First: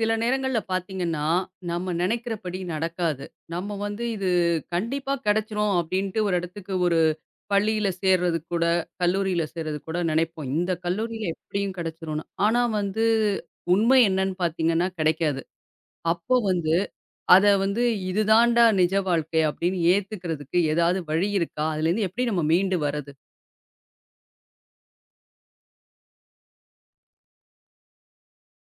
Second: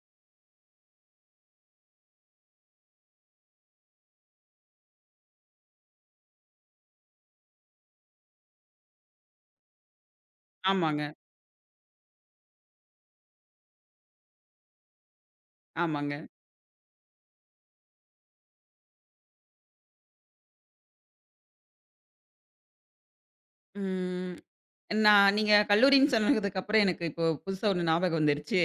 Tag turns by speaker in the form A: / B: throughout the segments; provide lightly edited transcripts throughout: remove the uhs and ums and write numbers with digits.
A: சில நேரங்கள்ல பார்த்தீங்கன்னா, நம்ம நெனைக்கிறபடி நடக்காது. நம்ம இது கண்டிப்பா கெடைச்சிரும் அப்டின்ட்டு ஒரு இடத்துக்கு ஒரு பள்ளியில சேர்றதுக்கு கூட, கல்லூரியில சேர்றதுக்கு கூட நெனைப்போம். இந்த
B: ஆமாங்க,
A: கல்லூரியில எப்டியும் கெடைச்சிரும்னு. ஆனா உண்மை என்னன்னு பார்த்தீங்கன்னா கெடைக்காது.
B: ஆமாங்க.
A: அப்போ வந்து அத வந்து இது தான்டா நிஜ வாழ்க்கை அப்டின்னு ஏத்துக்கிறதுக்கு ஏதாவது வழி இருக்கா? அதுலேருந்து எப்டி நம்ம மீண்டு வர்றது?
B: ம். நான், நீங்க கல்லூரின்னு சொன்னதுக்கப்புறம் எனக்கு இப்போ புதுசா ஒண்ணு ஞாபகம் வந்துருச்சு.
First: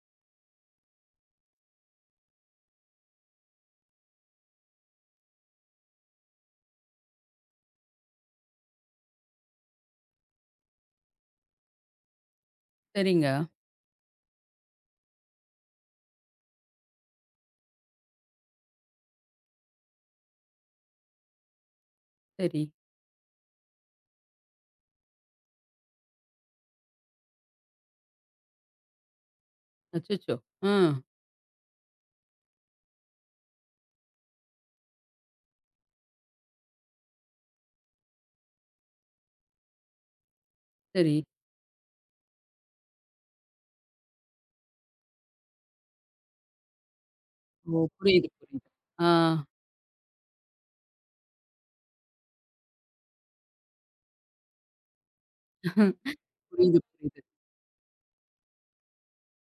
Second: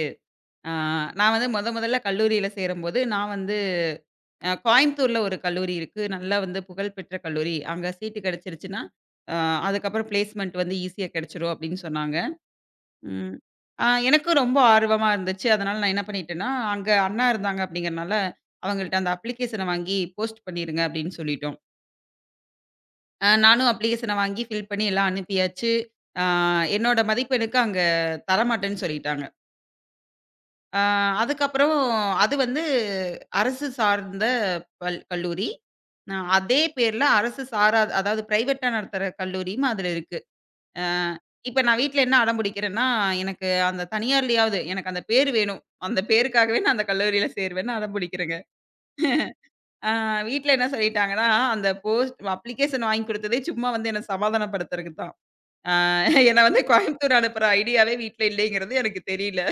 B: ஆ நான் வந்து மொதல்ல கல்லூரியில சேரும்போது, நான் வந்து கோயம்புத்தூர்ல ஒரு கல்லூரி இருக்கு. நல்லா வந்து புகழ்பெற்ற கல்லூரி. அங்க சீட்டு கிடைச்சிருச்சுன்னா, அ அதுக்கப்புறம் பிளேஸ்மெண்ட் வந்து ஈஸியா கிடைச்சிரும் அப்படின்னு சொன்னாங்க.
A: சரிங்க.
B: ம். எனக்கும் ரொம்ப ஆர்வமா இருந்துச்சு. அதனால நான் என்ன பண்ணிட்டேன்னா, அங்க அண்ணா இருந்தாங்க அப்படிங்கிறனால, அவங்கள்ட்ட அந்த அப்ளிகேஷன வாங்கி போஸ்ட் பண்ணிருங்க அப்படின்னு சொல்லிட்டோம்.
A: சரி.
B: நானும் அப்ளிகேஷன வாங்கி ஃபில் பண்ணி எல்லாம் அனுப்பியாச்சு. ஆ என்னோட மதிப்பெண்ணுக்கு அங்க தரமாட்டேன்னு சொல்லிட்டாங்க.
A: அச்சச்சோ! ஆ.
B: ஆ அதுக்கப்புறம் அது வந்து அரசு சார்ந்த கல்லூரி. அதே பேர்ல அரசு சாராத அதாவது பிரைவேட்டா நடத்துற கல்லூரியும் அதுல இருக்கு. அ
A: சரி.
B: இப்ப நான் வீட்ல என்ன அடம் பிடிக்கிறேன்னா, எனக்கு அந்த தனியார்லயாவது எனக்கு அந்த பேரு வேணும். அந்த பேருக்காகவே நான் அந்த கல்லூரியில சேருவேன்னு
A: ஓ,
B: அடம்
A: புரியுது,
B: பிடிக்கிறேங்க.
A: புரியுது. ஆ,
B: ஆ வீட்ல என்ன சொல்லிட்டாங்கன்னா, அந்த போஸ்ட் அப்ளிகேஷன் வாங்கி குடுத்ததே சும்மா வந்து என்ன சமாதானப்படுத்துறதுக்கு தான். ஆ என்ன வந்து
A: புரியுது,
B: கோயம்புத்தூர்
A: புரியுது.
B: அனுப்புற ஐடியாவே வீட்ல இல்லைங்கிறது எனக்கு தெரியல.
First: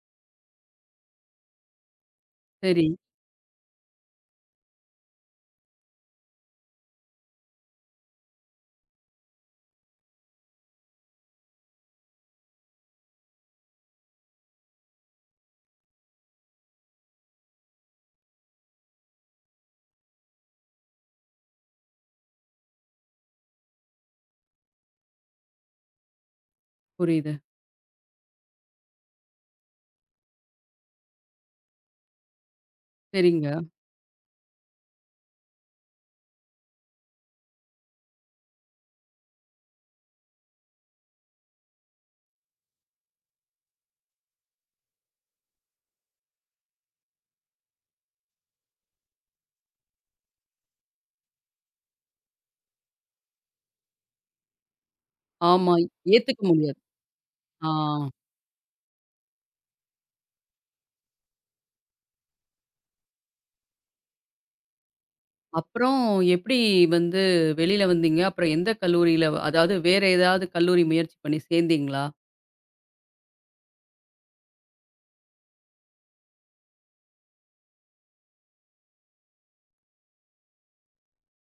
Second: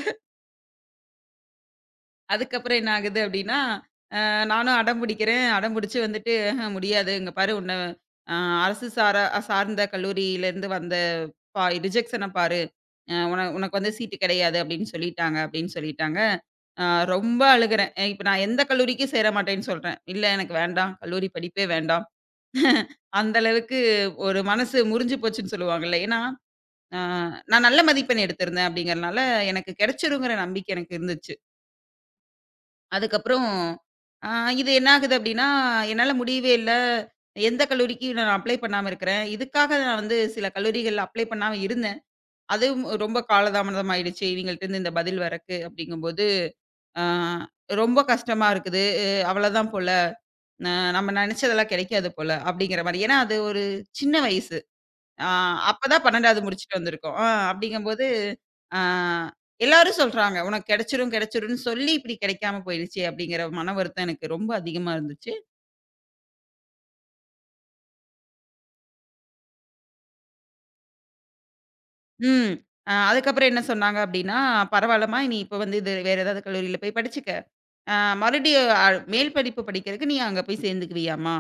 B: அதுக்கப்புறம்
A: சரி,
B: என்ன ஆகுது அப்டின்னா, நானும் அடம் பிடிக்கிறேன். அடம் பிடிச்சு வந்துட்டு, "ஆஹ முடியாது. இங்க பாரு உன்ன அ அரசு சார்ந்த கல்லூரியிலேருந்து வந்த ரிஜெக்ஷன பாரு. அ உன உனக்கு வந்து சீட்டு கிடையாது" அப்டின்னு சொல்லிட்டாங்க. அ ரொம்ப அழுகுறேன். இப்ப நான் எந்த கல்லூரிக்கும் சேர மாட்டேன்னு சொல்றேன். "இல்ல எனக்கு வேண்டாம். கல்லூரி படிப்பே வேண்டாம்." அந்த அளவுக்கு ஒரு மனசு முறிஞ்சு போச்சுன்னு சொல்லுவாங்கல்ல. ஏன்னா ஆ,
A: புரியுது.
B: நான் நல்ல மதிப்பெண் எடுத்திருந்தேன் அப்படிங்கிறனால, எனக்கு கிடைச்சிருங்கிற நம்பிக்கை எனக்கு இருந்துச்சு. அதுக்கப்புறம்
A: சரிங்க.
B: ஆ இது என்ன ஆகுது அப்படின்னா, என்னால முடியவே இல்ல. எந்த கல்லூரிக்கு நான் அப்ளை பண்ணாம இருக்கிறேன். இதுக்காக நான் வந்து சில கல்லூரிகள்ல அப்ளை பண்ணாம இருந்தேன். அதுவும் ரொம்ப காலதாமதம் ஆயிடுச்சு. இவங்கள்ட்டருந்து இந்த பதில் வரக்கு அப்படிங்கும்போது, ஆ ரொம்ப கஷ்டமா இருக்குது. அவ்வளதான் போல. ந நம்ம நெனைச்சதெல்லாம் கிடைக்காது போல அப்படிங்கிற மாரி. ஏன்னா, அது ஒரு சின்ன வயசு. ஆ
A: ஆமா.
B: அப்பதான்
A: ஏத்துக்க
B: 12வது முடிச்சுட்டு
A: முடியாது.
B: வந்திருக்கோம்.
A: ஆ.
B: அப்படிங்கும்போது, ஆ எல்லாரும் சொல்றாங்க, "உனக்கு கிடைச்சிரும், கிடைச்சிரும்ன்னு சொல்லி இப்படி கிடைக்காம போயிடுச்சே!" அப்படிங்கிற மன வருத்தம் எனக்கு ரொம்ப அதிகமா இருந்துச்சு.
A: அப்புறம் எப்படி வந்து வெளியில வந்தீங்க? அப்புறம் எந்த கல்லூரியில அதாவது வேற ஏதாவது கல்லூரி முயற்சி பண்ணி சேர்ந்தீங்களா?
B: ம். அதுக்கப்புறம் என்ன சொன்னாங்க அப்படின்னா, "பரவால்லம்மா, நீ இப்ப வந்து இது வேற ஏதாவது கல்லூரியில போய் படிச்சுக்க. ஆ மறுபடியும் மேல் படிப்பு படிக்கிறதுக்கு நீ அங்க போய் சேர்ந்துக்குவியாம்மா?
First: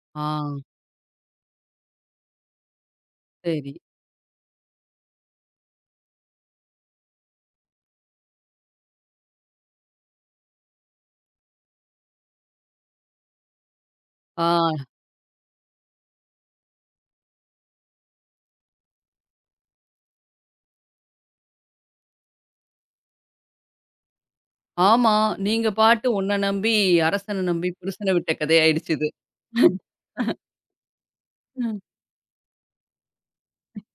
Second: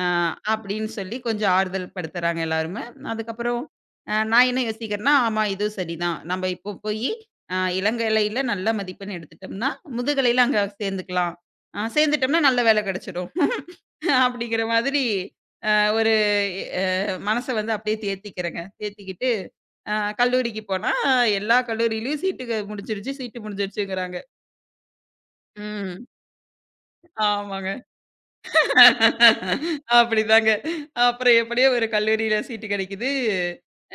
B: ஆ
A: ஆ,
B: அப்படின்னு சொல்லி கொஞ்சம் ஆறுதல் படுத்துறாங்க எல்லாருமே. அதுக்கப்புறம்
A: சரி.
B: நான் என்ன யோசிக்கிறேன்னா, ஆமா இதுவும் சரிதான். நம்ம இப்போ போயி இளங்கலையில நல்ல மதிப்பெண் எடுத்துட்டோம்னா, முதுகலையில அங்க சேர்ந்துக்கலாம். சேர்ந்துட்டோம்னா நல்ல வேலை கிடைச்சிடும். அப்படிங்கிற
A: ஆ,
B: மாதிரி அ ஒரு அ மனச வந்து அப்படியே தேத்திக்கிறேங்க. தேத்திக்கிட்டு அ கல்லூரிக்கு போனா, எல்லா கல்லூரியிலயும் சீட்டு முடிஞ்சிருச்சுங்கிறாங்க.
A: ஆமா. நீங்க
B: ம்.
A: பாட்டு உன்ன நம்பி, அரசன நம்பி
B: ஆமாங்க.
A: புருஷன விட்ட கதையாயிடுச்சு இது.
B: அப்படிதாங்க. அப்புறம் எப்படியோ
A: ம்.
B: ஒரு கல்லூரியில சீட்டு கிடைக்குது.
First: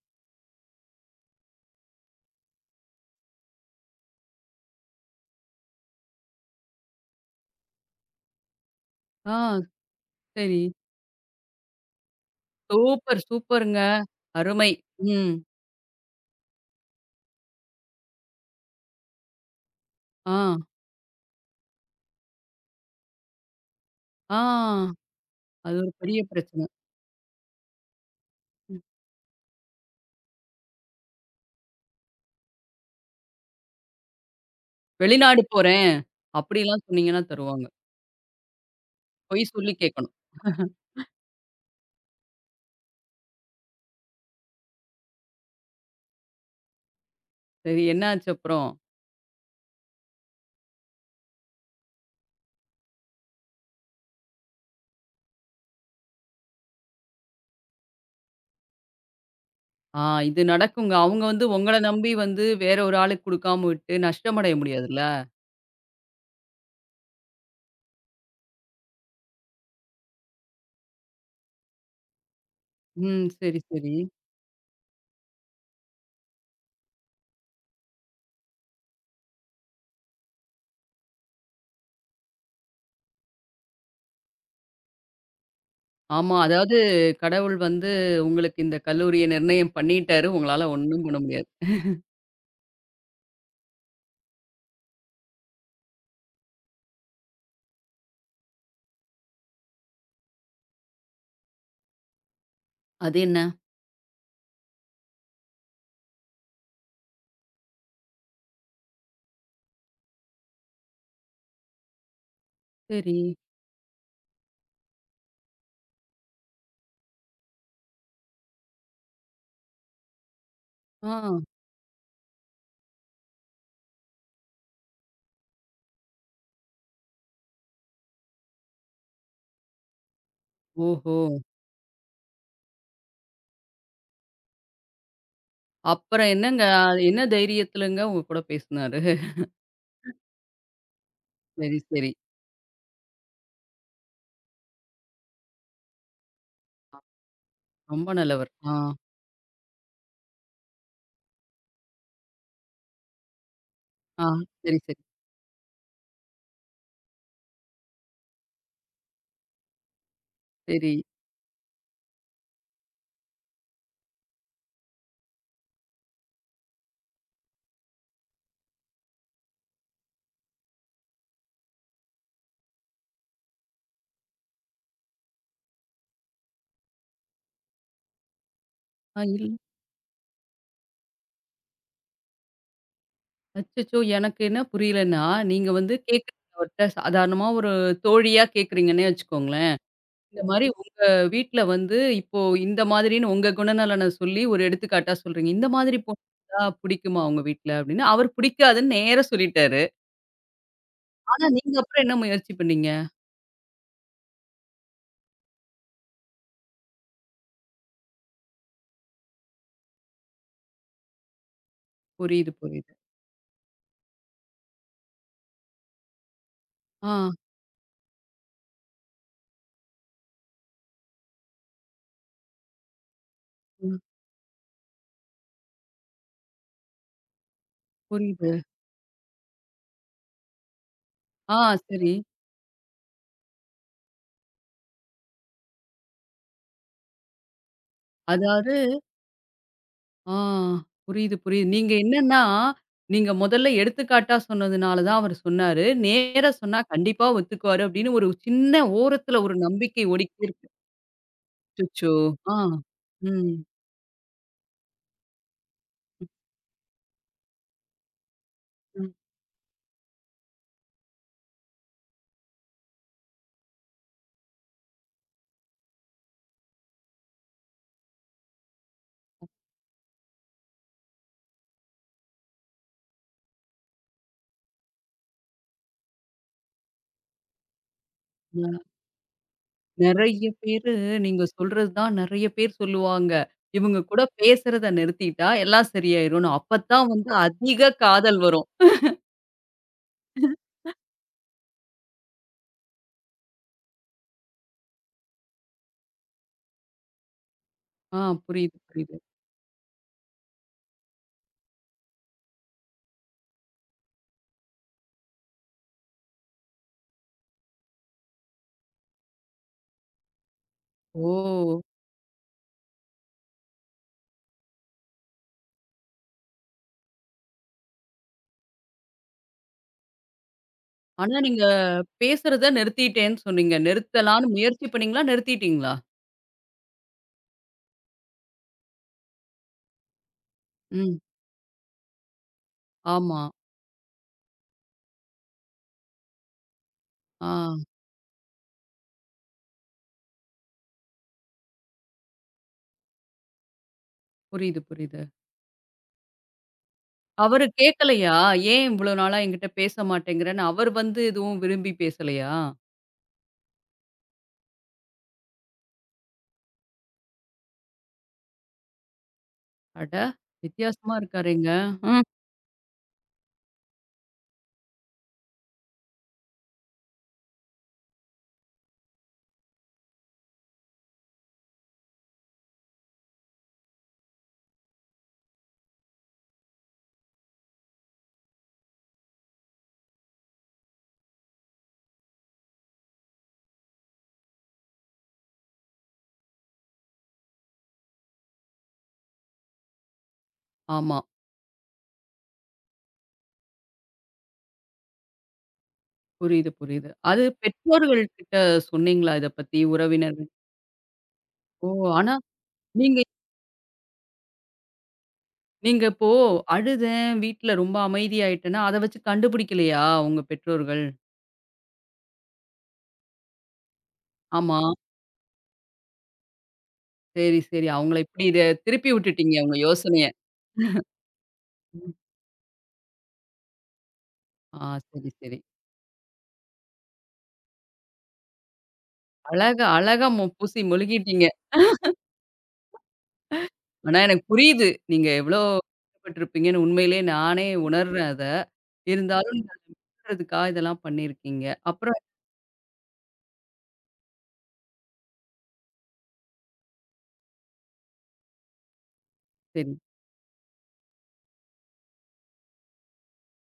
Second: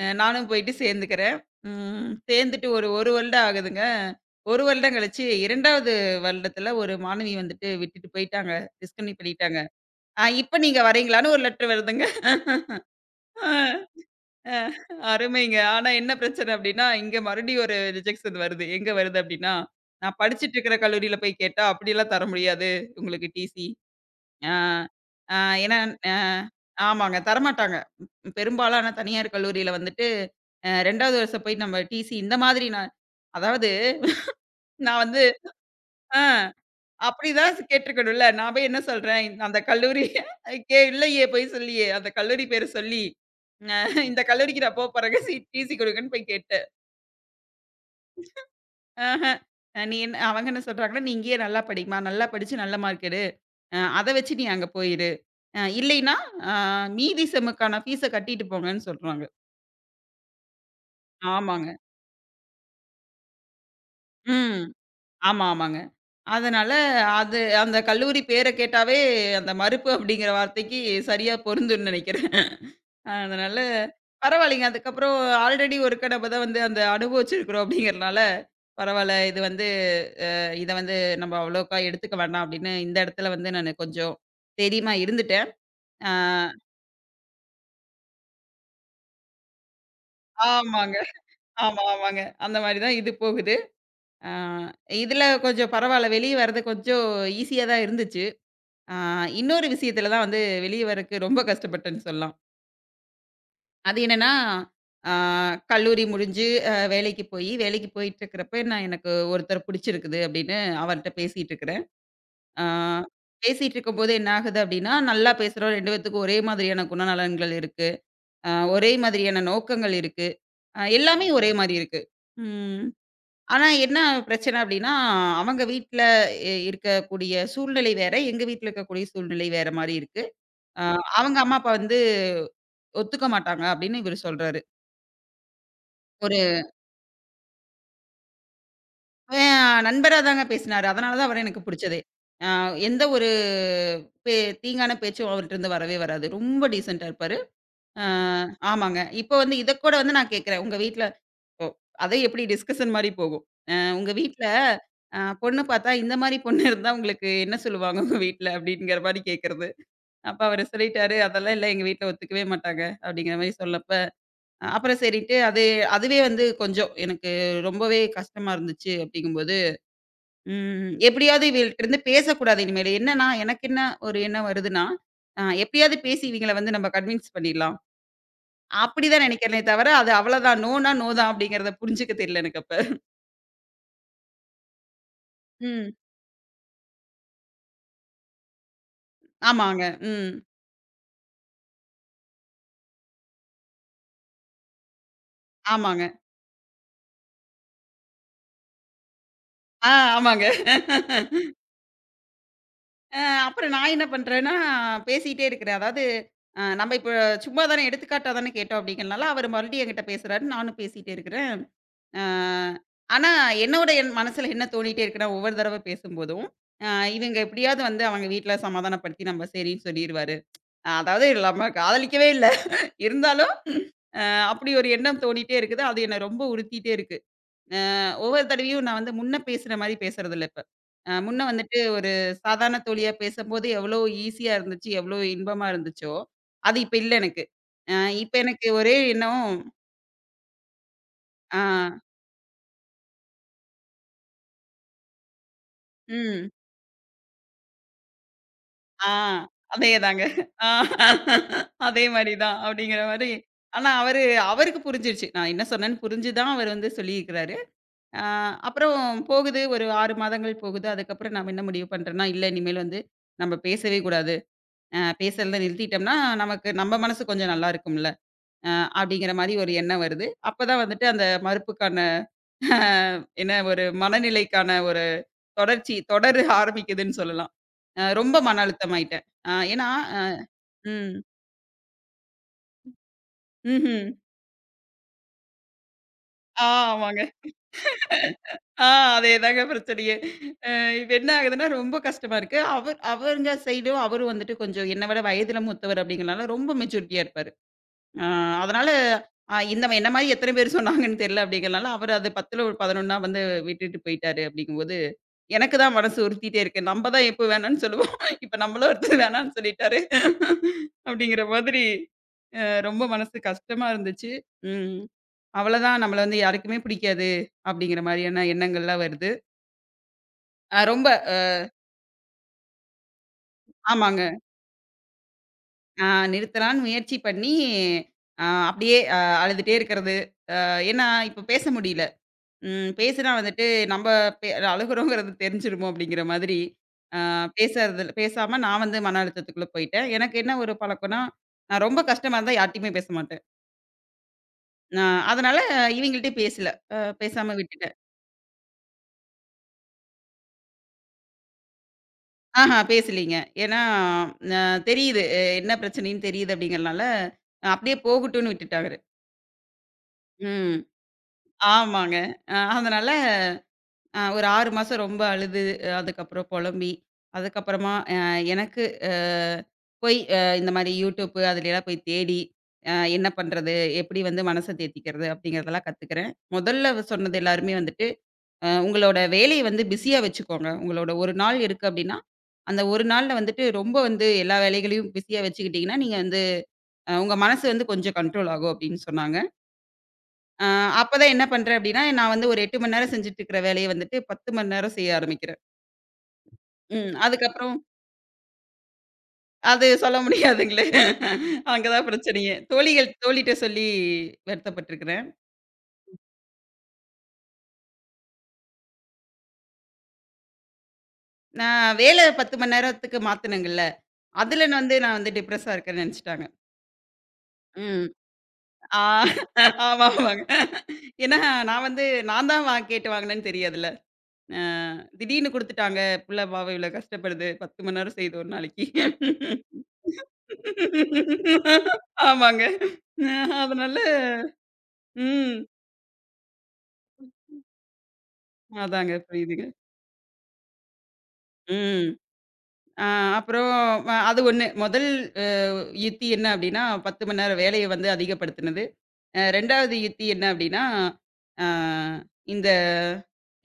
B: நானும் போயிட்டு சேர்ந்துக்கிறேன். ம். சேர்ந்துட்டு ஒரு 1 வருடம் ஆகுதுங்க. 1 வருடம் கழிச்சு 2வது வருடத்துல ஒரு மாணவி வந்துட்டு விட்டுட்டு போயிட்டாங்க. டிஸ்கன்டின்யூ
A: ஆ,
B: பண்ணிட்டாங்க. இப்ப
A: சரி.
B: நீங்க வரீங்களான்னு?" ஒரு லெட்டர் வருதுங்க.
A: சூப்பர்,
B: அ
A: சூப்பருங்க.
B: அ
A: அருமை. ம்.
B: அருமைங்க. ஆனா என்ன பிரச்சனை அப்படின்னா, இங்க மறுபடியும் ஒரு ரிஜெக்ஷன் வருது. எங்க வருது அப்படின்னா, நான்
A: ஆ.
B: படிச்சுட்டு இருக்கிற கல்லூரியில போய் கேட்டா, அப்படிலாம் தர முடியாது உங்களுக்கு டிசி.
A: ஆ.
B: ஆ, ஆ
A: அது
B: ஏன்னா
A: ஒரு
B: அ
A: பெரிய பிரச்சனை.
B: ஆமாங்க. தரமாட்டாங்க. ம்.
A: ம்.
B: பெரும்பாலான தனியார் கல்லூரியில வந்துட்டு, 2வது வருஷம் போய் நம்ம டிசி இந்த மாதிரி நான் அதாவது நான் வந்து
A: வெளிநாடு போறேன்.
B: ஆ
A: அப்படிலாம் சொன்னீங்கன்னா
B: அப்படிதான்
A: தருவாங்க.
B: கேட்டுருக்கணும்ல. நான் போய் என்ன சொல்றேன்,
A: பொய்
B: அந்த
A: சொல்லி
B: கல்லூரி
A: கேட்கணும்.
B: இல்லையே பொய் சொல்லியே. அந்த கல்லூரி பேர சொல்லி, அ இந்த கல்லூரிக்கு நான் போறேங்க டிசி குடுங்கன்னு போய் கேட்டேன்.
A: சரி, என்ன ஆச்சு அப்புறம்?
B: ஆஹ. நீ என்ன அவங்க என்ன சொல்றாங்கன்னா, "நீ இங்கேயே நல்லா படிம்மா. நல்லா படிச்சு நல்ல மார்க் எடு. அத வச்சு நீ அங்க போயிரு." இல்லைன்னா, அ மீதி செம்முக்கான ஃபீஸ கட்டிட்டு போங்கன்னு சொல்றாங்க.
A: ஆ, இது நடக்குங்க. அவங்க
B: ஆமாங்க.
A: உங்கள நம்பி வேற ஒரு ஆளுக்கு குடுக்காம விட்டு நஷ்டமடைய
B: ம்.
A: முடியாதுல்ல?
B: ஆமா, ஆமாங்க. அதனால அது அந்த கல்லூரி பேர கேட்டாவே அந்த மறுப்பு அப்படிங்கிற வார்த்தைக்கு சரியா பொருந்தும்ன்னு நெனைக்கிறேன்.
A: ம்.
B: அதனால
A: சரி, சரி.
B: பரவாயில்லைங்க. அதுக்கப்புறம் ஆல்ரெடி ஒருக்கா நம்ம தான் வந்து அந்த அனுபவிச்சிருக்கிறோம் அப்படிங்கிறனால, பரவால்ல இது வந்து அ இத வந்து நம்ம அவ்வளோக்கா எடுத்துக்க வேண்டாம் அப்படின்னு இந்த இடத்துல வந்து நானு கொஞ்சம் தைரியமா இருந்துட்டேன். அ
A: ஆமா. அதாவது கடவுள் உங்களுக்கு இந்த கல்லூரிய நிர்ணயம் பண்ணிட்டாரு. உங்களால
B: ஆமாங்க.
A: ஒண்ணும் பண்ண முடியாது.
B: ஆமா, ஆமாங்க. அந்த மாரி தான் இது போகுது. ஆ, இதுல கொஞ்சம் பரவால்ல. வெளிய வர்றது கொஞ்சம் ஈஸியா தான் இருந்துச்சு. ஆ இன்னொரு விஷயத்துல தான் வந்து வெளிய வரக்கு ரொம்ப கஷ்டப்பட்டேன்னு சொல்லலாம்.
A: அது என்ன?
B: அது என்னன்னா, ஆ கல்லூரி முடிஞ்சு வேலைக்கு போயிட்டுருக்கிறப்ப நான் எனக்கு ஒருத்தர் புடிச்சிருக்குது அப்படின்னு அவர்ட்ட பேசிட்டு இருக்கிறேன். ஆ
A: சரி.
B: பேசிட்டு இருக்கும்போது என்ன ஆகுது அப்படின்னா, நல்லா பேசுறோம். 2 பேத்துக்கும் ஒரே மாதிரியான குணநலன்கள் இருக்கு. அ ஒரே மாதிரியான நோக்கங்கள் இருக்கு.
A: ஆ.
B: எல்லாமே ஒரே மாரி இருக்கு. ம். ஆனா என்ன பிரச்சனை அப்டின்னா, அவங்க வீட்ல இருக்கக்கூடிய சூழ்நிலை வேற, எங்க வீட்ல இருக்கக்கூடிய சூழ்நிலை வேற மாரி இருக்கு. அ
A: ஓஹோ!
B: அவங்க அம்மா, அப்பா வந்து ஒத்துக்க மாட்டாங்க அப்டின்னு இவரு சொல்றாரு.
A: அப்புறம்
B: ஒரு
A: என்னங்க? என்ன தைரியத்துலங்க உங்க கூட பேசுனாரு?
B: அ நண்பரா தாங்க பேசினாரு. அதனால தான் அவர எனக்கு
A: சரி,
B: புடிச்சதே.
A: சரி.
B: அ எந்த ஒரு பே தீங்கான பேச்சும் அவர்ட்டருந்து வரவே வராது. ரொம்ப டீசென்ட்டா இருப்பாரு. அ
A: ரொம்ப நல்லவர். ஆ,
B: ஆமாங்க. இப்ப வந்து இத கூட வந்து நான் கேட்கிறேன். உங்க வீட்ல அதே எப்படி டிஸ்கஷன் மாரி போகும். உங்க
A: ஆ.
B: வீட்ல
A: சரி, சரி,
B: பொண்ணு பாத்தா, இந்த மாரி பொண்ணு இருந்தா உங்களுக்கு என்ன சொல்லுவாங்க உங்க வீட்ல? அப்படிங்கிற மாரி கேட்கறது. அப்ப அவரு
A: சரி.
B: சொல்லிட்டாரு, "அதெல்லாம் இல்ல எங்க வீட்ல ஒத்துக்கவே மாட்டாங்க." அப்படிங்கிற மாரி சொல்லப்ப, அப்புறம் சரின்ட்டு அதுவே வந்து கொஞ்சம் எனக்கு ரொம்பவே கஷ்டமா இருந்துச்சு அப்படிங்கும்போது, ம். எப்படியாவது இவங்கள்ட்டருந்து பேசக்கூடாது இனிமேலு. என்னன்னா, எனக்கு என்ன ஒரு எண்ணம் வருதுன்னா, எப்படியாவது பேசி இவிங்கள வந்து நம்ம கன்வின்ஸ் பண்ணிடலாம்.
A: ஆ
B: அப்படிதான்
A: இல்
B: நெனைக்கிறேனே தவிர, அது அவ்வளதான். நோ தான் அப்படிங்கிறத புரிஞ்சுக்க தெரியல எனக்கு
A: அச்சச்சோ! எனக்கு என்ன புரியலன்னா,
B: அப்ப.
A: நீங்க கேட்குறது அவர்ட்ட சாதாரணமா ஒரு தோழியா கேட்குறீங்கன்னே வச்சுக்கோங்களேன்.
B: ஆமாங்க. ம்.
A: இந்த மாரி வீட்ல இப்போ இந்த மாதிரின்னு உங்க குணநலன சொல்லி ஒரு எடுத்துக்காட்டா சொல்றீங்க. இந்த மாதிரி
B: ஆமாங்க.
A: போட்டா பிடிக்குமா உங்க வீட்ல? அப்படின்னு அவரு பிடிக்காதுன்னு நேரா சொல்லிட்டாரு.
B: ஆ ஆமாங்க.
A: ஆனா நீங்க அப்புறம் என்ன முயற்சி பண்ணீங்க?
B: அ அப்புறம் நான் என்ன பண்றேன்னா, பேசிட்டே இருக்கிறேன். அதாவது நம்ம இப்ப சும்மா தானே எடுத்துக்காட்டா தானே கேட்டோம் அப்படிங்கிறனால, அவரு மறுபடியும் என்கிட்ட பேசுறாரு. நானும் பேசிட்டே இருக்கிறேன். அ
A: புரியுது, புரியுது.
B: ஆனா என் மனசுல என்ன தோணிட்டே இருக்குன்னா, ஒவ்வொரு தடவ பேசும்போதும், அ
A: ஆ,
B: இவங்க எப்படியாவது வந்து அவங்க வீட்ல சமாதானப்படுத்தி நம்ம சரின்னு சொல்லிருவாரு. அதாவது நம்ம காதலிக்கவே இல்ல. இருந்தாலும்
A: ம்.
B: அ அப்படி ஒரு எண்ணம் தோணிட்டே இருக்குது. அது என்ன ரொம்ப உறுத்திட்டே இருக்கு. அ ஒவ்வொரு
A: புரியுது.
B: தடவையும் நான் வந்து முன்ன பேசுற மாரி பேசுறதில்ல இப்ப. முன்ன
A: ஆ,
B: வந்துட்டு ஒரு
A: சரி.
B: சாதாரண தோழியா பேசம்போது எவ்வளோ ஈஸியா இருந்துச்சு, எவ்வளோ இன்பமா இருந்துச்சோ, அது இப்ப இல்ல எனக்கு. அ இப்ப எனக்கு
A: அதாவது
B: ஒரே எண்ணம்.
A: ஆ, புரியுது,
B: ஆ,
A: புரியுது. நீங்க என்னன்னா, நீங்க முதல்ல எடுத்துக்காட்டா சொன்னதுனால தான் அவரு சொன்னாரு.
B: ம்,
A: நேரா சொன்னா கண்டிப்பா ஒத்துக்குவாரு அப்படின்னு ஒரு சின்ன
B: ஆ
A: ஓரத்துல ஒரு நம்பிக்கை
B: அதேதாங்க.
A: ஓடிக்கிட்டே இருக்கு.
B: ஆ அதே
A: அச்சச்சோ!
B: மாரி
A: ஆ.
B: தான் அப்படிங்கிற மாரி.
A: ம்.
B: ஆனா அவருக்கு புரிஞ்சிருச்சு. நான் என்ன சொன்னேன்னு புரிஞ்சு தான் அவர் வந்து சொல்லியிருக்கிறாரு. அ அப்புறம்
A: ம்.
B: போகுது ஒரு 6 மாதங்கள் போகுது. அதுக்கப்புறம் நாம என்ன முடிவு பண்றேன்னா, இல்ல இனிமேல் வந்து நம்ம பேசவே கூடாது. பேசுறத நிறுத்திட்டோம்னா, நமக்கு நம்ம மனசு கொஞ்சம் நல்லா இருக்கும்ல. அ அப்படிங்கிற மாரி ஒரு எண்ணம் வருது. அப்பதான் வந்துட்டு அந்த மறுப்புக்கான என்ன ஒரு மனநிலைக்கான ஒரு தொடர் ஆரம்பிக்குதுன்னு சொல்லலாம். ரொம்ப மன அழுத்தமாயிட்டேன். அ ஏன்னா அ
A: நெறைய பேரு
B: ம்.
A: நீங்க சொல்றது தான் நெறைய பேர் சொல்லுவாங்க. இவங்க
B: ம்ஹ்ம்.
A: கூட பேசுறத நிறுத்திட்டா எல்லாம் சரியாயிரும்னு.
B: ஆ
A: அப்பத்தான்
B: ஆமாங்க.
A: அதிக காதல் வரும்.
B: ஆ அதேதாங்க பிரச்சனையே. அ இப்ப என்ன ஆகுதுன்னா, ரொம்ப கஷ்டமா இருக்கு. அவருங்க சைடும் அவரும் வந்துட்டு கொஞ்சம் என்ன விட வயதில மூத்தவர் அப்படிங்கிறனால ரொம்ப மெச்சூரிட்டியா இருப்பாரு.
A: ஆ,
B: ஆ
A: புரியுது,
B: அதனால
A: புரியுது.
B: என்ன மாரி எத்தன பேர் சொன்னாங்கன்னு தெரியல அப்படிங்கிறனால, அவரு அது 10ல ஒரு 11னா வந்து விட்டுட்டு போயிட்டாரு அப்படிங்கும்போது, எனக்கு தான் மனசு உறுத்திட்டே இருக்கு. நம்ம தான் எப்போ வேணாம்னு சொல்லுவோம். இப்ப நம்மளும் ஒருத்தர் வேணாம்னு சொல்லிட்டாரு. அப்படிங்கிற
A: ஓ!
B: மாதிரி அ ரொம்ப மனசு கஷ்டமா இருந்துச்சு. ம். அவ்வளதான் நம்மள வந்து யாருக்குமே பிடிக்காது அப்படிங்கிற மாரியான எண்ணங்கள்லாம் வருது. அ ரொம்ப
A: ஆனா
B: அ
A: நீங்க பேசுறத நிறுத்திட்டேன்னு சொன்னீங்க.
B: ஆமாங்க.
A: நிறுத்தலான்னு முயற்சி பண்ணீங்களா? நிறுத்திட்டீங்களா?
B: அ நிறுத்தலான்னு முயற்சி பண்ணி, அப்படியே அழுதுட்டே இருக்கிறது. ஏன்னா
A: ம்.
B: இப்ப பேச முடியல. ம். பேசுனா
A: ஆமா.
B: வந்துட்டு நம்ப அழுகுறோங்கிறது தெரிஞ்சுருமோ அப்படிங்கிற மாதிரி,
A: ஆ,
B: பேசுறதில பேசாம நான் வந்து மன அழுத்தத்துக்குள்ள போயிட்டேன். எனக்கு என்ன ஒரு பழக்கம்னா, நான் ரொம்ப கஷ்டமா இருந்தா யார்ட்டயுமே பேச மாட்டேன்.
A: புரியுது,
B: அ
A: புரியுது.
B: அதனால இவங்கள்ட்டயும் பேசல. அ பேசாம
A: அவரு
B: விட்டுட்டேன்.
A: கேட்கலையா? ஏன் இவ்ளோ நாளா என்கிட்ட பேச மாட்டேங்கிறன்னு அவர் எதுவும் விரும்பி பேசலையா?
B: ஆஹா பேசலீங்க. ஏன்னா அ தெரியுது, என்ன பிரச்சனைன்னு தெரியுது அப்படிங்கிறனால, அப்படியே போகட்டும்ன்னு விட்டுட்டேன் அவரு.
A: அட!
B: ம்.
A: வித்தியாசமா இருக்காரேங்க.
B: ஆமாங்க.
A: ம்.
B: அதனால ஒரு 6 மாசம் ரொம்ப அழுது, அதுக்கப்புறம் புலம்பி, அதுக்கப்புறமா எனக்கு அ போய் இந்த மாரி யூடியூப் அதுலலாம் போய் தேடி, என்ன பண்றது? எப்படி வந்து மனச தேத்திக்கிறது? அப்படிங்கிறதெல்லாம் கத்துக்கிறேன். முதல்ல சொன்னது எல்லாருமே வந்துட்டு, உங்களோட வேலைய வந்து பிஸியா வச்சுக்கோங்க. உங்களோட 1 நாள் இருக்கு அப்படின்னா, அந்த 1 நாள்ல வந்துட்டு ரொம்ப வந்து எல்லா வேலைகளையும் பிஸியா வச்சுக்கிட்டீங்கன்னா, நீங்க வந்து உங்க மனசு வந்து கொஞ்சம் கண்ட்ரோல் ஆகும் அப்படின்னு சொன்னாங்க. அ
A: ஆமா.
B: அப்பதான் என்ன பண்றேன் அப்படின்னா, நான் வந்து ஒரு 8 மணி நேரம் செஞ்சுட்டு இருக்கிற வேலைய வந்துட்டு 10 மணி நேரம் செய்ய ஆரம்பிக்கிறேன்.
A: புரியுது, புரியுது.
B: ம்.
A: அது
B: அதுக்கப்புறம்
A: பெற்றோர்கள் கிட்ட சொன்னீங்களா இத பத்தி?
B: அது சொல்ல
A: உறவினர்கள்
B: முடியாதுங்களே. அங்க
A: ஓ!
B: தான்
A: ஆனா
B: பிரச்சனையே. தோழிகள்
A: நீங்க
B: தோழிட்ட சொல்லி வருத்தப்பட்டுருக்கிறேன்.
A: நீங்க இப்போ அழுதேன், வீட்ல ரொம்ப அமைதியாயிட்டேன்னா, அத வச்சு கண்டுபிடிக்கலையா உங்க பெற்றோர்கள்?
B: நான் வேல 10 மணி நேரத்துக்கு மாத்துனேங்கல்ல, அதுல
A: ஆமா.
B: நான் வந்து டிப்ரஸா இருக்கேன்னு நெனச்சுட்டாங்க.
A: சரி, சரி.
B: ம்.
A: அவங்கள இப்படி இத
B: ஆ
A: திருப்பி விட்டுட்டீங்க உங்க
B: ஆமா,
A: யோசனைய.
B: ஆமாங்க. ஏன்னா நான் வந்து
A: ம்.
B: நான் தான் வா கேட்டு வாங்குனேன்னு தெரியாதுல்ல. அ
A: ஆ, சரி,
B: திடீர்னு
A: சரி.
B: குடுத்துட்டாங்க. புள்ள பாவம் இவ்வளோ கஷ்டப்படுது. 10 மணி நேரம் செய்யுது ஒரு நாளைக்கு.
A: அழகா அழகா மு பூசி முழுகிட்டீங்க.
B: ஆமாங்க. அதனால.
A: ஆனா எனக்கு புரியுது. நீங்க எவ்வளோ
B: ம்.
A: கஷ்டப்பட்டுருப்பீங்கன்னு உண்மையிலேயே நானே உணர்றேன் அத.
B: அதாங்க
A: இருந்தாலும்
B: புரியுதுங்க.
A: நல்லதுக்கா இதெல்லாம் பண்ணியிருக்கீங்க.
B: ம்.
A: அப்புறம்
B: ஆ அப்புறம் அது ஒண்ணு. முதல் அ யுத்தி என்ன அப்டின்னா, 10 மணி நேரம் வேலைய வந்து அதிகப்படுத்துனது.
A: சரி.
B: 2வது யுத்தி என்ன அப்டின்னா, ஆ இந்த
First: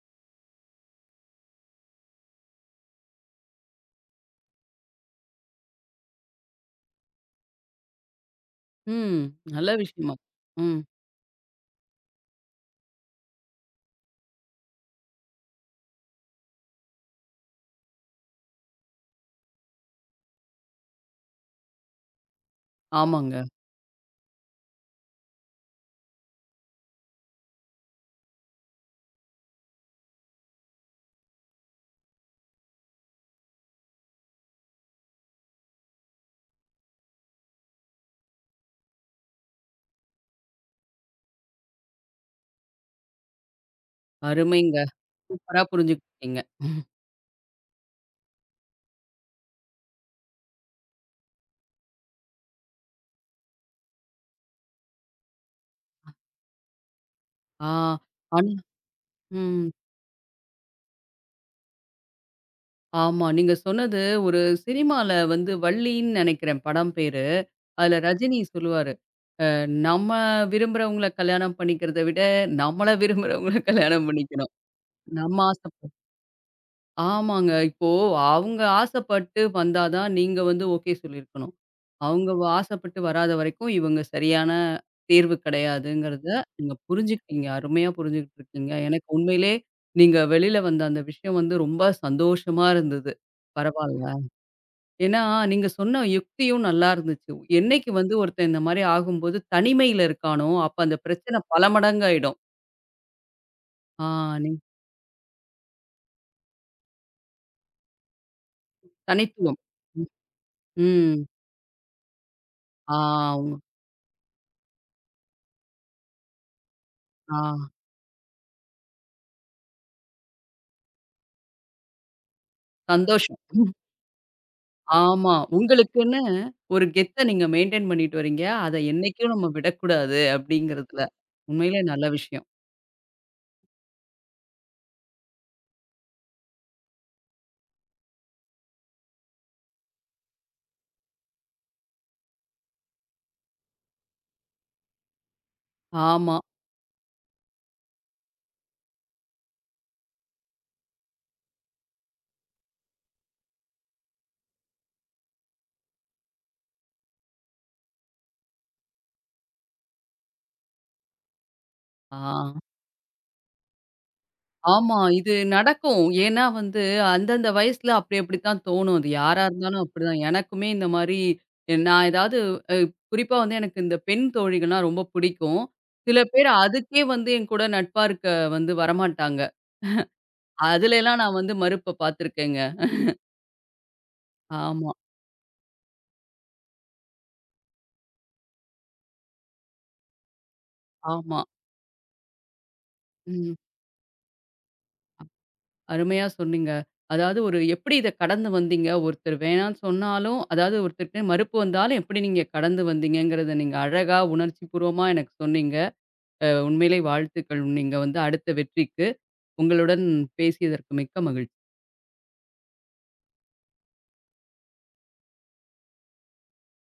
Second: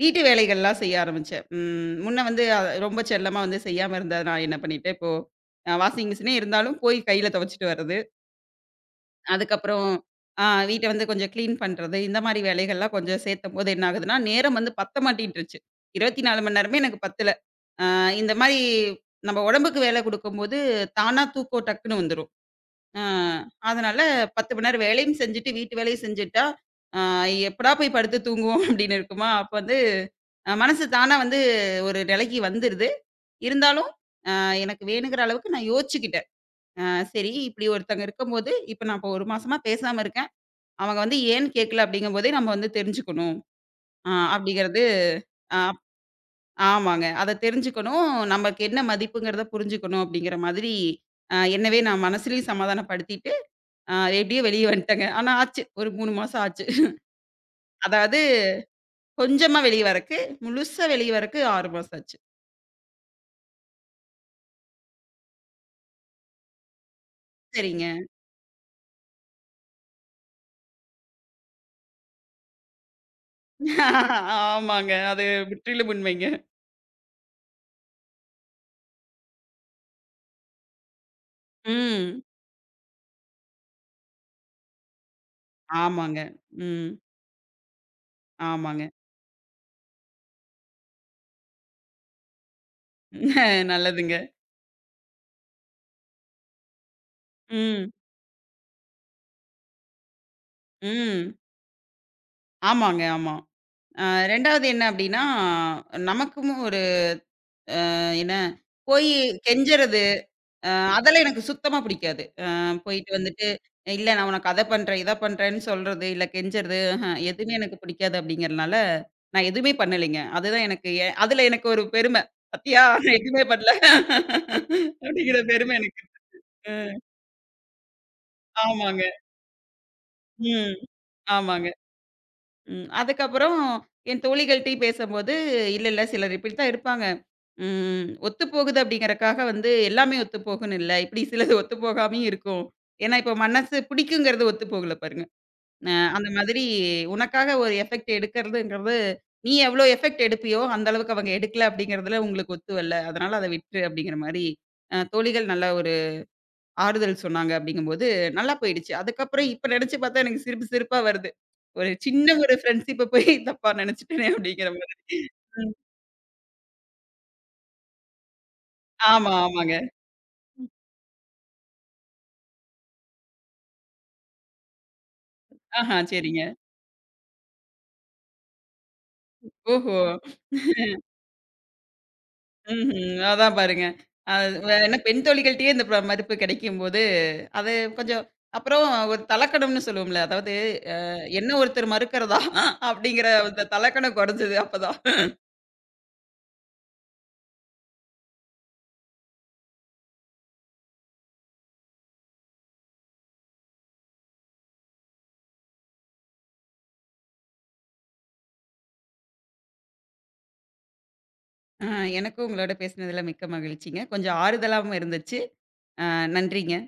B: வீட்டு வேலைகள்லாம் செய்ய ஆரம்பிச்சேன். ம். முன்ன வந்து ரொம்ப செல்லமா வந்து செய்யாம இருந்தத நான் என்ன பண்ணிட்டேன், இப்போ வாஷிங் மிஷினே இருந்தாலும் போய் கையில துவைச்சுட்டு வர்றது.
A: ம். நல்ல
B: அதுக்கப்புறம்
A: விஷயமா ம்.
B: வீட்ட வந்து கொஞ்சம் கிளீன் பண்றது. இந்த மாரி வேலைகள்லாம் கொஞ்சம் சேர்த்தம்போது என்ன ஆகுதுன்னா, நேரம் வந்து பத்த மாட்டேன்ருச்சு. 24 மணி நேரமே எனக்கு பத்தல. இந்த மாரி நம்ம உடம்புக்கு வேலை குடுக்கும்போது, தானா தூக்கம் டக்குன்னு வந்துரும். அ
A: ஆமாங்க.
B: அதனால 10 மணி நேரம் வேலையும் செஞ்சுட்டு, வீட்டு வேலையும் செஞ்சுட்டா, அ எப்படா போய் படுத்து தூங்குவோம் அப்படின்னு இருக்குமா, அப்ப வந்து மனசு தானா வந்து ஒரு நிலைக்கு வந்துருது. இருந்தாலும் அ எனக்கு வேணுங்கிற அளவுக்கு நான் யோசிச்சுக்கிட்டேன். அ சரி இப்படி ஒருத்தங்க இருக்கும்போது, இப்ப நான் 1 மாசமா பேசாம இருக்கேன். அவங்க வந்து ஏன்னு கேட்கல அப்படிங்கும்போதே நம்ம வந்து தெரிஞ்சுக்கணும். அ
A: அருமைங்க.
B: அப்படிங்கிறது அ
A: சூப்பரா புரிஞ்சுக்கிட்டீங்க.
B: ஆமாங்க. அத தெரிஞ்சுக்கணும். நமக்கு என்ன மதிப்புங்கிறத புரிஞ்சுக்கணும் அப்படிங்கிற மாதிரி, என்னவே நான் மனசுலயும் சமாதானப்படுத்திட்டு, அ எப்படியோ வெளிய வந்துட்டேங்க. ஆனா ஆச்சு. ஒரு 3 மாசம் ஆச்சு.
A: ஆ,
B: அதாவது
A: ஆனா
B: கொஞ்சமா
A: ம்.
B: வெளிய வரக்கு, முழுசா வெளிய வரக்கு 6 மாசம் ஆச்சு.
A: ஆமா. நீங்க சொன்னது ஒரு சினிமால வள்ளின்னு நெனைக்கிறேன் படம் பேரு.
B: சரிங்க.
A: அதுல ரஜினி சொல்லுவாரு, "அ நம்ம விரும்புறவங்கள கல்யாணம் பண்ணிக்கிறத விட, நம்மள விரும்புறவங்கள கல்யாணம் பண்ணிக்கணும்.
B: ஆமாங்க. அது
A: நம்ம ஆசை".
B: முற்றிலும் உண்மைங்க.
A: ஆமாங்க. இப்போ அவங்க ஆசைப்பட்டு வந்தா தான் நீங்க ஓகே சொல்லியிருக்கணும்.
B: ம்.
A: அவங்க வ ஆசைப்பட்டு வராத வரைக்கும் இவங்க சரியான தேர்வு
B: ஆமாங்க.
A: கிடையாதுங்கிறத நீங்க
B: ம்.
A: புரிஞ்சுக்கிட்டீங்க. அருமையா புரிஞ்சுகிட்டு இருக்கீங்க.
B: ஆமாங்க.
A: எனக்கு உண்மையிலே நீங்க வெளியில வந்த அந்த விஷயம் ரொம்ப சந்தோஷமா இருந்தது. பரவால்ல.
B: நல்லதுங்க.
A: ஏன்னா, நீங்க சொன்ன யுக்தியும் நல்லா இருந்துச்சு. என்னைக்கு
B: ம்.
A: ஒருத்தன் இந்த மாரி ஆகும்போது தனிமையில இருக்கானோ, அப்ப அந்த
B: ம்.
A: பிரச்சனை பல மடங்காயிடும்.
B: ஆமாங்க, ஆமா. அ
A: ஆ, நீ
B: 2வது என்ன அப்படின்னா, நமக்கும் என்ன, போயி
A: தனித்துவம்.
B: கெஞ்சறது,
A: ம்.
B: அ
A: ம்.
B: அதெல்லாம் எனக்கு சுத்தமா பிடிக்காது.
A: ஆ.
B: போயிட்டு வந்துட்டு,
A: உங்க
B: "இல்ல நான் உனக்கு அத பண்றேன், இத பண்றேன்னு" சொல்றது, இல்ல கெஞ்சறது,
A: ஆ,
B: எதுவுமே எனக்கு பிடிக்காது அப்படிங்கிறனால, நான் எதுவுமே பண்ணலைங்க. அதுதான் எனக்கு அதுல எனக்கு ஒரு பெருமை. "பாத்தியா நான்
A: சந்தோஷம்.
B: எதுவுமே பண்ணல"
A: ஆமா.
B: அப்படிங்கிற பெருமை எனக்கு.
A: உங்களுக்குன்னு
B: அ
A: ஒரு கெத்த நீங்க மெயின்டெயின் பண்ணிட்டு வரீங்க. அத
B: ஆமாங்க.
A: என்னைக்கும் நம்ம விடக்கூடாது
B: ம்.
A: அப்படிங்கிறதுல.
B: ஆமாங்க.
A: உண்மையிலே நல்ல விஷயம்.
B: ம். அதுக்கப்புறம் என் தோழிகள்ட்டயும் பேசம்போது, "இல்ல, இல்ல சிலர் இப்படித்தான் இருப்பாங்க. ம். ஒத்துப்போகுது அப்படிங்கறக்காக வந்து எல்லாமே ஒத்துப்போகும்ன்னு இல்ல. இப்படி சிலது ஒத்துப்போகாமயும் இருக்கும். ஏன்னா, இப்போ மனசு பிடிக்குங்கிறது ஒத்து போகல பாருங்க. அ அந்த
A: ஆமா.
B: மாதிரி உனக்காக ஒரு எஃபெக்ட் எடுக்கிறதுங்கிறது, நீ எவ்வளோ எஃபெக்ட் எடுப்பியோ, அந்த அளவுக்கு அவங்க எடுக்கல அப்படிங்கிறதுல உங்களுக்கு ஒத்து வரல. அதனால அத விட்டுரு அப்படிங்கிற மாரி, தோழிகள் நல்ல ஒரு ஆறுதல் சொன்னாங்க அப்படிங்கும்போது, நல்லா போயிடுச்சு. அதுக்கப்புறம் இப்ப நெனச்சு பார்த்தா எனக்கு சிரிப்பு சிரிப்பா வருது. ஒரு சின்ன ஒரு
A: ஆ.
B: ஃப்ரெண்ட்ஷிப்ப போய் தப்பா நெனச்சுட்டனே அப்படிங்கிற மாதிரி.
A: ஆமா, இது
B: ம்.
A: நடக்கும். ஏன்னா அந்தந்த வயசுல அப்படி அப்படித்தான் தோணும். அது
B: ஆமா,
A: யாரா
B: ஆமாங்க.
A: இருந்தாலும் அப்படிதான். எனக்குமே இந்த மாரி நான் ஏதாவது குறிப்பா எனக்கு இந்த பெண் தோழிகள்னா ரொம்ப பிடிக்கும்.
B: ஆஹா,
A: சில
B: சரிங்க.
A: பேர் அதுக்கே என் கூட நட்பா இருக்க வரமாட்டாங்க.
B: ஓஹோ!
A: அதுலலாம் நான் மறுப்ப பார்த்துருக்கேங்க.
B: ம்ஹ்ம். அதான் பாருங்க. அது
A: ஆமா,
B: ஏன்னா பெண் தோழிகள்ட்டயே இந்த மதிப்பு கிடைக்கும்போது, அது கொஞ்சம் அப்புறம் ஒரு தலக்கணம்னு சொல்லுவோம்ல. அதாவது அ
A: ஆமா.
B: என்ன ஒருத்தர் மறுக்கிறதா? அப்படிங்கிற
A: ம்.
B: அந்த தலக்கணம் குறைஞ்சது அப்பதான்.
A: அருமையா சொன்னீங்க. அதாவது ஒரு எப்படி இத கடந்து வந்தீங்க? ஒருத்தர் வேணான்னு சொன்னாலும், அதாவது ஒருத்தர்ட்ட மறுப்பு வந்தாலும் எப்படி நீங்க கடந்து வந்தீங்கங்கிறத நீங்க அழகா உணர்ச்சிபூர்வமா எனக்கு சொன்னீங்க. அ உண்மையிலே வாழ்த்துக்கள். நீங்க அடுத்த வெற்றிக்கு. உங்களுடன் பேசியதற்கு மிக்க மகிழ்ச்சி.
B: அ எனக்கும் உங்களோட பேசினதுல மிக்க மகிழ்ச்சிங்க. கொஞ்சம் ஆறுதலாவும் இருந்துச்சு. அ நன்றிங்க.